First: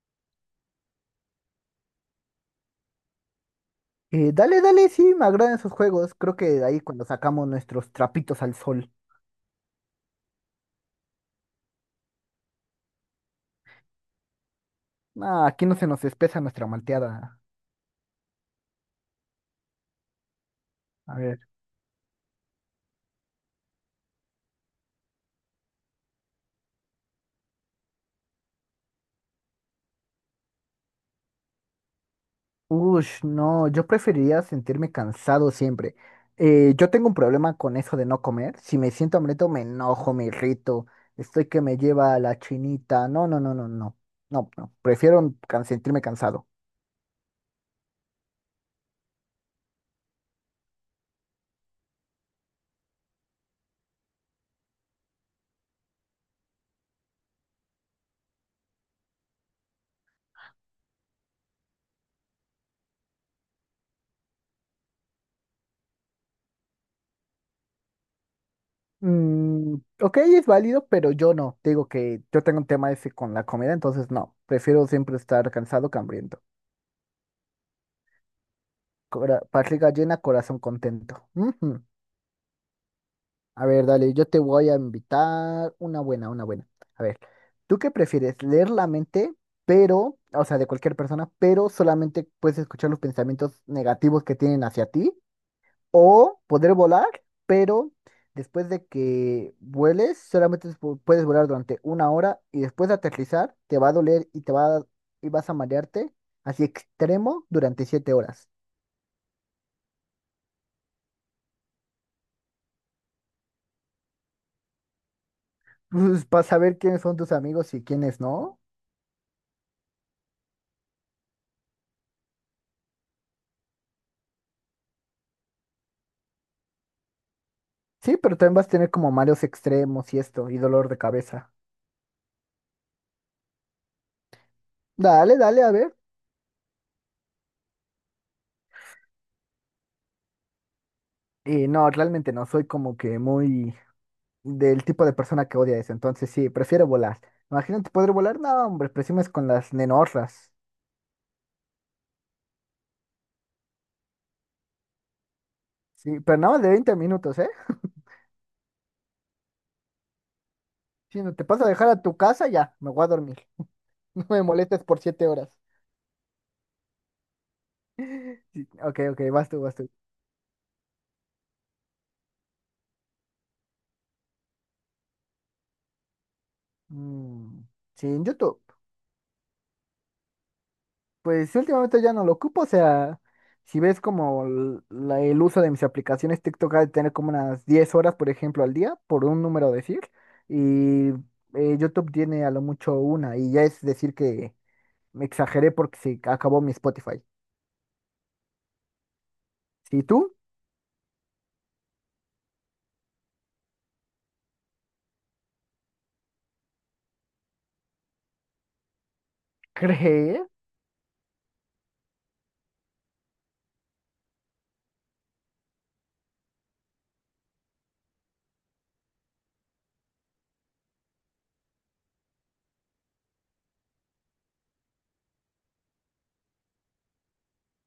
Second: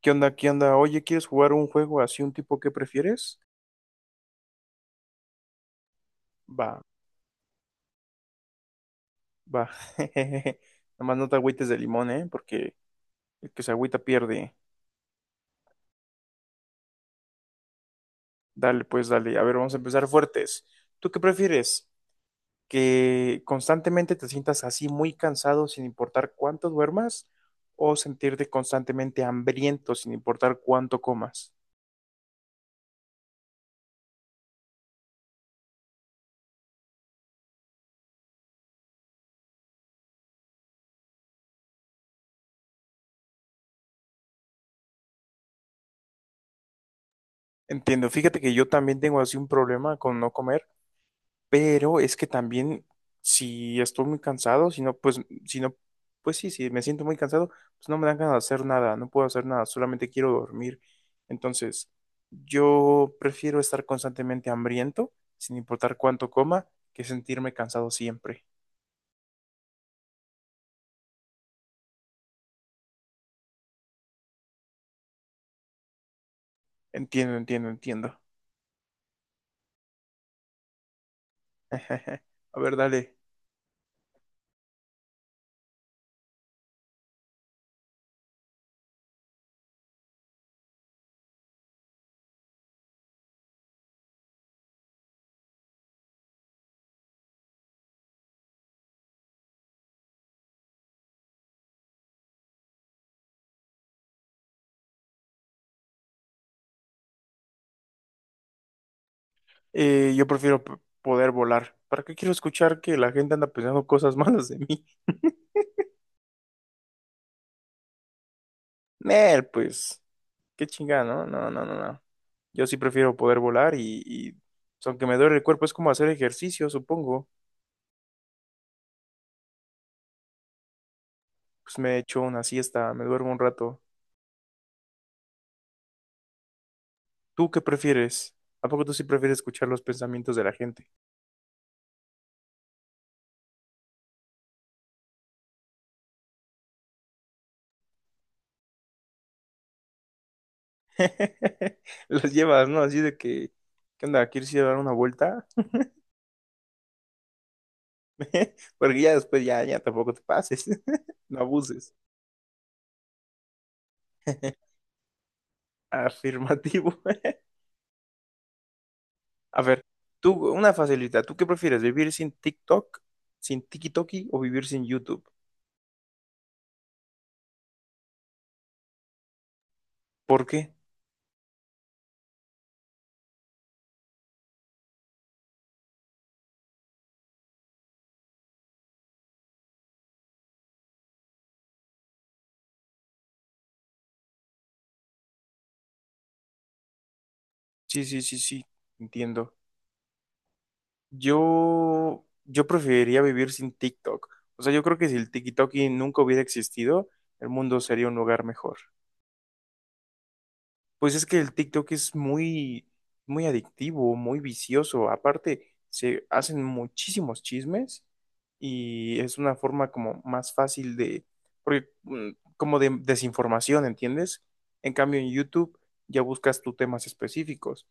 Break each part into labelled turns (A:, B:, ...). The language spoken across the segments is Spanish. A: ¿Qué onda? ¿Qué onda? Oye, ¿quieres jugar un juego así, un tipo que prefieres?
B: Dale, dale, sí, me agradan esos juegos. Creo que de ahí
A: Va,
B: cuando sacamos nuestros trapitos al sol.
A: va. Nada más no te agüites de limón, ¿eh? Porque el que se agüita pierde.
B: Ah, aquí no se nos espesa nuestra malteada.
A: Dale, pues dale. A ver, vamos a empezar fuertes. ¿Tú
B: A
A: qué
B: ver.
A: prefieres? ¿Que constantemente te sientas así muy cansado sin importar cuánto duermas? ¿O sentirte constantemente hambriento sin importar cuánto comas?
B: Ush, no, yo preferiría sentirme cansado siempre. Yo tengo un problema con eso de no comer. Si me siento hambriento, me enojo, me irrito. Estoy que me lleva a la chinita. No, no, no, no, no. No, no. Prefiero sentirme cansado.
A: Entiendo. Fíjate que yo también tengo así un problema con no comer. Pero es que también, si estoy muy cansado, si no, pues, si no, pues sí, si me siento muy cansado, pues no me dan ganas de hacer nada, no puedo hacer nada, solamente quiero dormir. Entonces, yo prefiero estar constantemente hambriento, sin importar cuánto coma, que sentirme cansado siempre.
B: Mm, ok, es válido, pero yo no. Te digo que yo tengo un tema ese con la comida, entonces no. Prefiero siempre estar cansado que hambriento.
A: Entiendo, entiendo, entiendo.
B: Barriga llena, corazón contento. Ujú.
A: A ver, dale.
B: A ver, dale, yo te voy a invitar una buena, una buena. A ver, ¿tú qué prefieres? Leer la mente, pero, o sea, de cualquier persona, pero solamente puedes escuchar los pensamientos negativos que tienen hacia ti. O poder volar, pero después de que vueles, solamente puedes volar durante una hora y después de aterrizar, te va a doler y vas a marearte así extremo durante 7 horas.
A: Yo prefiero poder volar. ¿Para qué quiero escuchar que la gente anda pensando cosas malas de mí?
B: Pues para saber quiénes son tus amigos y quiénes no.
A: Nel, pues. Qué chingada, ¿no? No, no, no, no. Yo sí prefiero poder volar pues, aunque me duele el cuerpo, es como hacer ejercicio, supongo.
B: Sí, pero también vas a tener como mareos extremos y esto, y dolor de cabeza.
A: Pues me echo una siesta, me duermo un rato.
B: Dale, dale, a ver.
A: ¿Tú qué prefieres? ¿A poco tú sí prefieres escuchar los pensamientos de la gente?
B: Y no, realmente no, soy como que muy del tipo de persona que odia eso, entonces sí, prefiero volar. Imagínate poder volar, no, hombre, presumes con las nenorras.
A: Los llevas, ¿no? Así de que, ¿qué onda? ¿Quieres ir a dar una vuelta?
B: Sí, pero nada más de 20 minutos, ¿eh?
A: Porque ya después ya, ya tampoco te pases.
B: Si no
A: No
B: te paso a dejar
A: abuses.
B: a tu casa, ya, me voy a dormir. No me molestes por 7 horas.
A: Afirmativo.
B: Sí, ok, ok, vas
A: A
B: tú, vas
A: ver,
B: tú.
A: tú, una facilidad. ¿Tú qué prefieres? ¿Vivir sin TikTok, sin TikTok o vivir sin YouTube?
B: Mm, sí, en YouTube.
A: ¿Por qué?
B: Pues sí, últimamente ya no lo ocupo, o sea, si ves como el uso de mis aplicaciones, TikTok ha de tener como unas 10 horas, por ejemplo, al día, por un número decir, y YouTube tiene a lo mucho una, y ya es decir que me exageré porque se acabó mi Spotify.
A: Sí, sí, sí, sí, entiendo.
B: Si tú
A: Yo preferiría vivir sin TikTok. O sea, yo creo que si el TikTok y nunca hubiera existido, el mundo sería un lugar mejor.
B: crees,
A: Pues es que el TikTok es muy adictivo, muy vicioso. Aparte, se hacen muchísimos chismes y es una forma como más fácil de, porque, como de desinformación, ¿entiendes? En cambio, en YouTube ya buscas tus temas específicos.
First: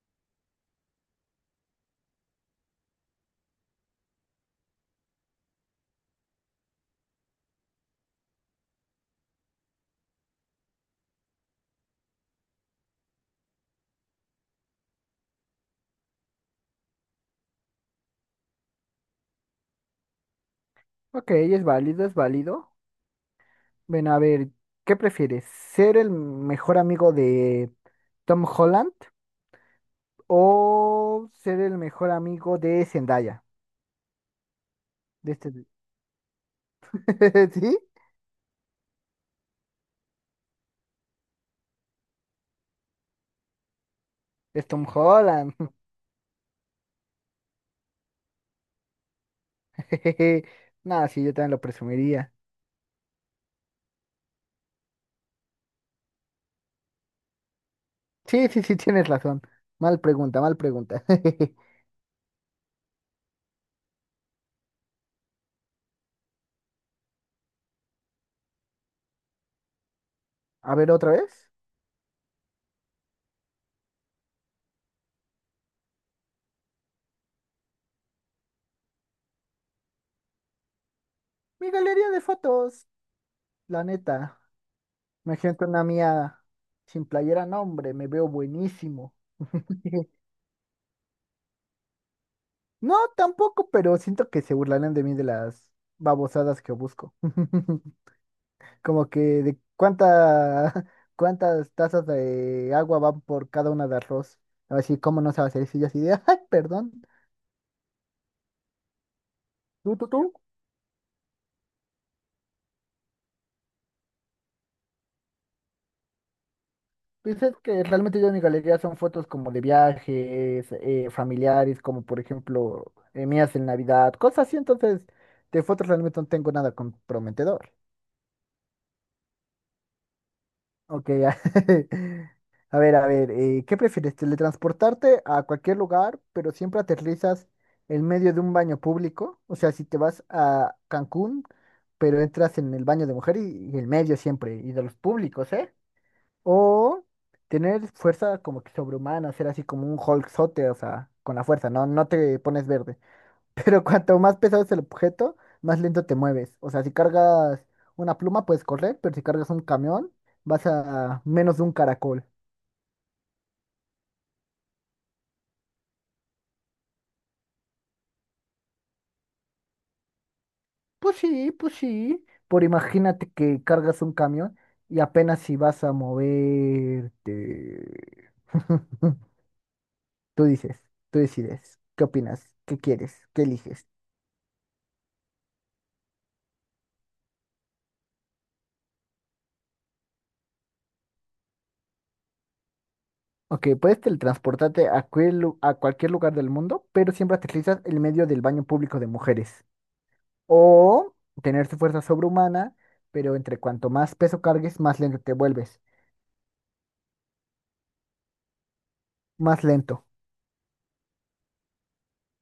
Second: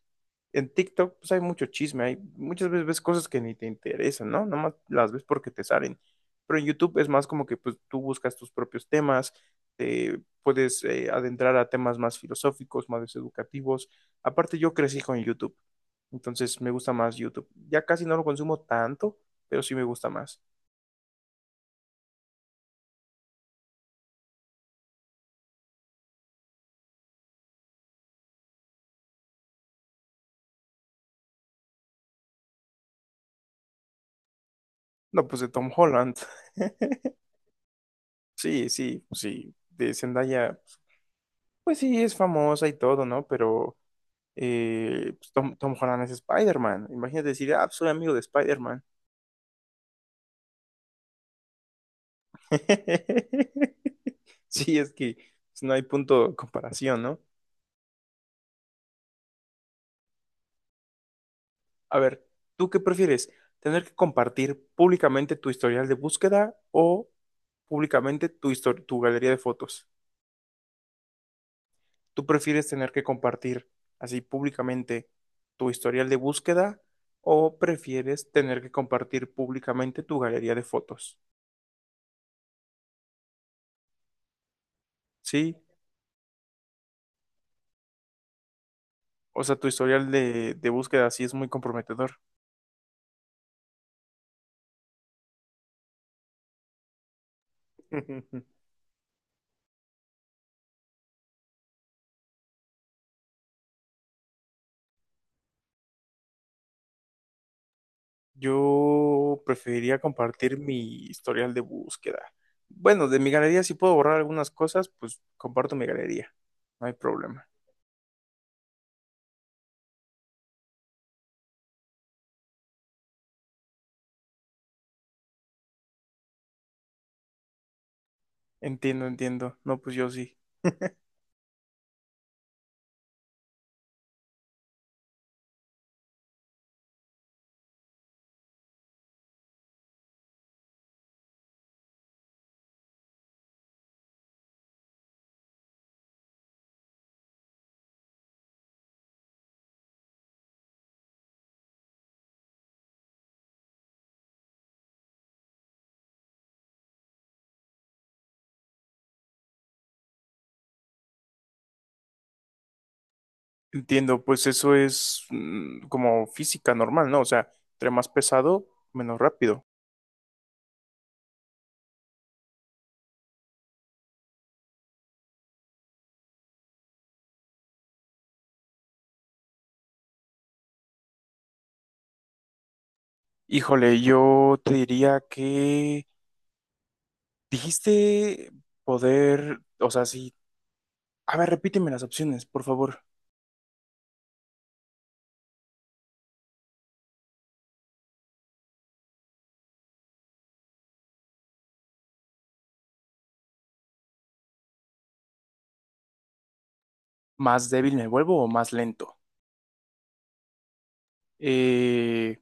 A: En TikTok pues hay mucho chisme, hay muchas veces ves cosas que ni te interesan, ¿no? Nomás las ves porque te salen. Pero en YouTube es más como que pues tú buscas tus propios temas, te puedes adentrar a temas más filosóficos, más educativos. Aparte yo crecí con YouTube, entonces me gusta más YouTube. Ya casi no lo consumo tanto, pero sí me gusta más.
B: ok, es válido, es válido. Ven a ver, ¿qué prefieres? ¿Ser el mejor amigo de Tom Holland o ser el mejor amigo de Zendaya?
A: No,
B: De
A: pues de
B: este...
A: Tom Holland.
B: ¿Sí?
A: Sí, sí, pues, sí. De Zendaya, pues sí, es famosa y todo, ¿no? Pero
B: Es Tom
A: pues,
B: Holland.
A: Tom Holland es Spider-Man. Imagínate decir, ah, pues, soy amigo de Spider-Man.
B: Jejeje. No, sí, yo también lo presumiría.
A: Sí, es que pues, no hay punto de comparación, ¿no?
B: Sí, sí, sí, tienes razón. Mal pregunta, mal pregunta.
A: A ver, ¿tú qué prefieres? ¿Tener que compartir públicamente tu historial de búsqueda o públicamente tu, tu galería de fotos?
B: A ver, otra vez.
A: ¿Tú prefieres tener que compartir así públicamente tu historial de búsqueda o prefieres tener que compartir públicamente tu galería de fotos?
B: Mi galería de fotos, la neta. Me
A: Sí.
B: siento una mía sin playera, no, hombre, me veo buenísimo.
A: O sea, tu historial de búsqueda así es muy comprometedor.
B: No, tampoco, pero siento que se burlarán de mí de las babosadas que busco. Como que de cuántas tazas de agua van por cada una de arroz. A ver si, ¿cómo no se va a hacer eso? Y yo así de, ay, perdón.
A: Yo
B: ¿Tú,
A: preferiría
B: tú, tú?
A: compartir mi historial de búsqueda. Bueno, de mi galería, si puedo borrar algunas cosas, pues comparto mi galería. No hay problema.
B: Dices que realmente yo en mi galería son fotos como de viajes, familiares, como por ejemplo mías en Navidad, cosas así, entonces de fotos realmente no tengo nada comprometedor.
A: Entiendo, entiendo. No, pues yo sí.
B: Ok, ya. A ver, a ver, ¿qué prefieres? ¿Teletransportarte a cualquier lugar, pero siempre aterrizas en medio de un baño público? O sea, si te vas a Cancún, pero entras en el baño de mujer y, en medio siempre, y de los públicos, ¿eh? O tener fuerza como que sobrehumana, ser así como un Hulkzote, o sea, con la fuerza, no, no te pones verde. Pero cuanto más pesado es el objeto, más lento te mueves. O sea, si cargas una pluma puedes correr, pero si cargas un camión, vas a menos de un caracol.
A: Entiendo, pues eso es como física normal, ¿no? O sea, entre más pesado, menos rápido.
B: Pues sí, pues sí. Por imagínate que cargas un camión y apenas si vas a moverte. Tú dices, tú decides, ¿qué opinas? ¿Qué quieres? ¿Qué eliges?
A: Híjole, yo te diría que dijiste poder, o sea, sí. A ver, repíteme las opciones, por favor.
B: Ok, puedes teletransportarte a cualquier lugar del mundo, pero siempre aterrizas en medio del baño público de mujeres. O tener tu fuerza sobrehumana, pero entre cuanto más peso cargues, más lento te vuelves.
A: Más débil me vuelvo o más lento.
B: Más lento.
A: Eh,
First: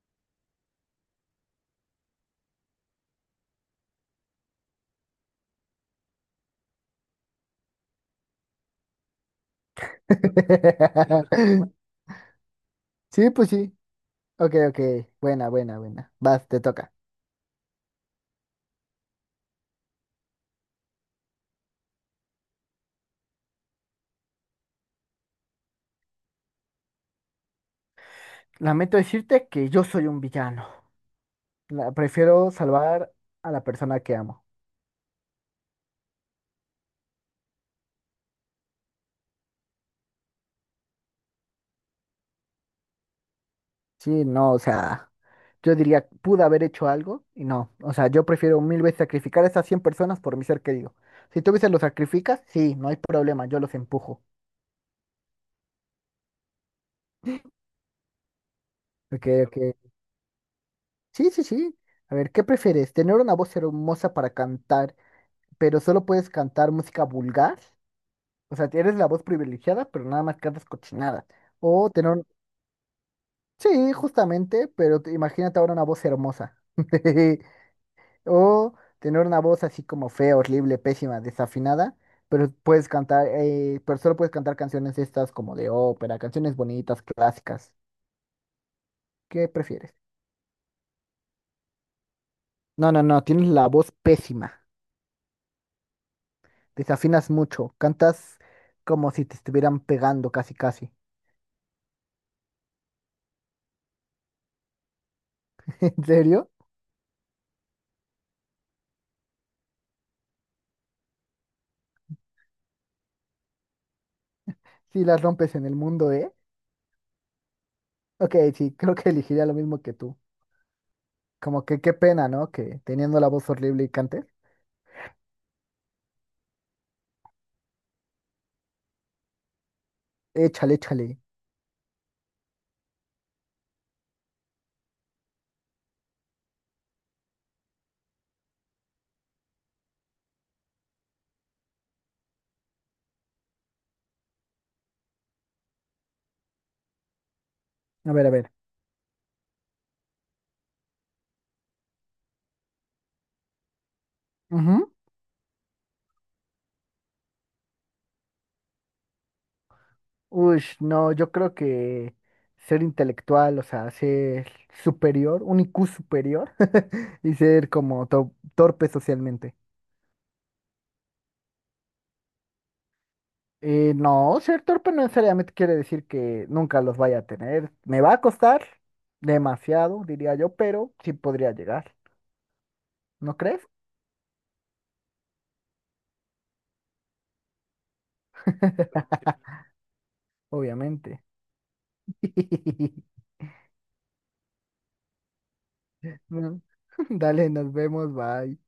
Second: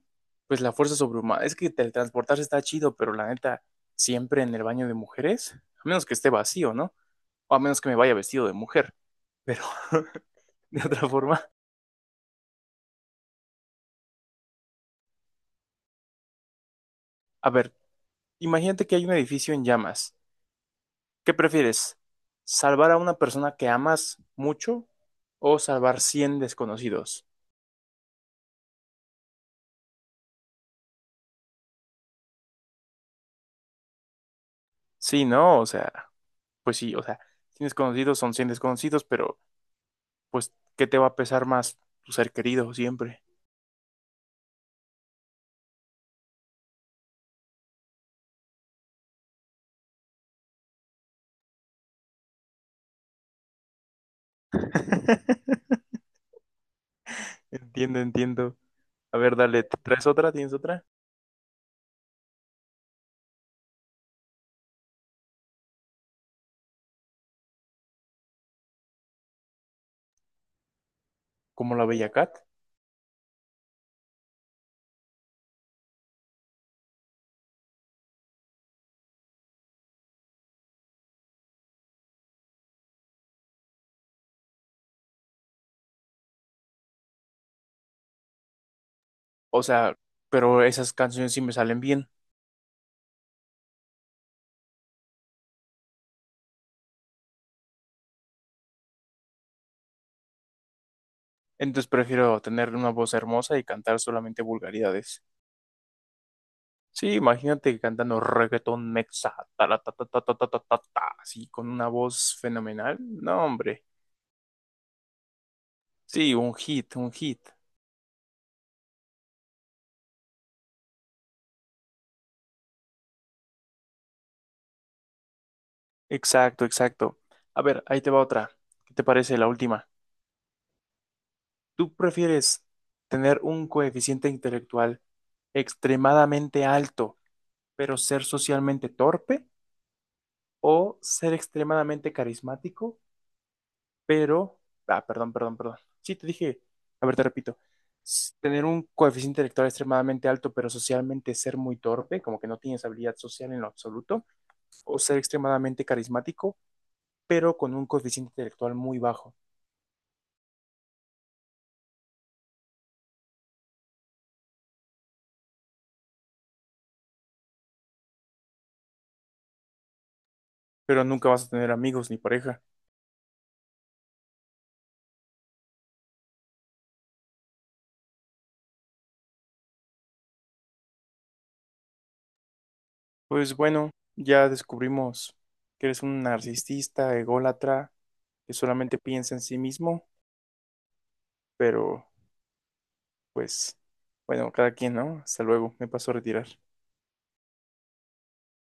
A: pues la fuerza sobrehumana. Es que teletransportarse está chido, pero la neta, siempre en el baño de mujeres, a menos que esté vacío, ¿no? O a menos que me vaya vestido de mujer, pero de otra forma.
B: Sí, pues sí. Ok, ok. Buena, buena, buena. Vas, te toca.
A: A ver, imagínate que hay un edificio en llamas. ¿Qué prefieres? ¿Salvar a una persona que amas mucho o salvar 100 desconocidos?
B: Lamento decirte que yo soy un villano. Prefiero salvar a la persona que amo.
A: Sí, ¿no? O sea, pues sí, o sea, 100 desconocidos son 100 desconocidos, pero pues, ¿qué te va a pesar más? Tu ser querido siempre.
B: Sí, no, o sea. Yo diría, pude haber hecho algo y no. O sea, yo prefiero mil veces sacrificar a esas 100 personas por mi ser querido. Si tú veces los sacrificas, sí, no hay problema, yo los empujo.
A: Entiendo, entiendo. A
B: Ok,
A: ver,
B: ok.
A: dale, ¿te ¿traes otra? ¿Tienes otra?
B: Sí, sí, sí. A ver, ¿qué prefieres? ¿Tener una voz hermosa para cantar, pero solo puedes cantar música vulgar? O sea, eres la voz privilegiada, pero nada más cantas cochinadas.
A: Como la
B: O
A: Bella
B: tener...
A: Cat.
B: Sí, justamente, pero imagínate ahora una voz hermosa. O tener una voz así como fea, horrible, pésima, desafinada, pero puedes cantar, pero solo puedes cantar canciones estas como de ópera, canciones bonitas, clásicas. ¿Qué
A: O
B: prefieres?
A: sea, pero esas canciones sí me salen bien.
B: No, no, no, tienes la voz pésima, desafinas mucho, cantas como si te estuvieran pegando casi, casi.
A: Entonces prefiero tener una voz hermosa y cantar solamente vulgaridades.
B: ¿En serio?
A: Sí, imagínate cantando reggaetón mexa, tala, ta, ta, ta, ta, ta, ta, ta, ta, así con una voz fenomenal. No, hombre.
B: Si las rompes en el mundo, ¿eh?
A: Sí, un hit, un hit.
B: Ok, sí, creo que elegiría lo mismo que tú. Como que qué pena, ¿no? Que teniendo la voz horrible y cantes.
A: Exacto, exacto. A ver, ahí te va otra. ¿Qué te parece la última?
B: Échale, échale.
A: ¿Tú prefieres tener un coeficiente intelectual extremadamente alto, pero ser socialmente torpe? ¿O ser extremadamente carismático, pero... Ah, perdón, perdón, perdón. Sí, te dije, a ver, te repito.
B: A ver, a ver.
A: Tener un coeficiente intelectual extremadamente alto, pero socialmente ser muy torpe, como que no tienes habilidad social en lo absoluto,
B: Ujú.
A: o ser extremadamente carismático, pero con un coeficiente intelectual muy bajo,
B: Uy, no, yo creo que ser intelectual, o sea, ser superior, un IQ superior y ser como torpe socialmente.
A: pero nunca vas a tener amigos ni pareja.
B: No, ser torpe no necesariamente quiere decir que nunca los vaya a tener. Me va a costar demasiado, diría yo, pero sí podría llegar, ¿no
A: Pues
B: crees?
A: bueno, ya descubrimos que eres un narcisista, ególatra, que solamente piensa en sí mismo,
B: Obviamente.
A: pero pues bueno, cada quien, ¿no? Hasta luego, me paso a retirar.
B: Mm. Dale, nos vemos, bye.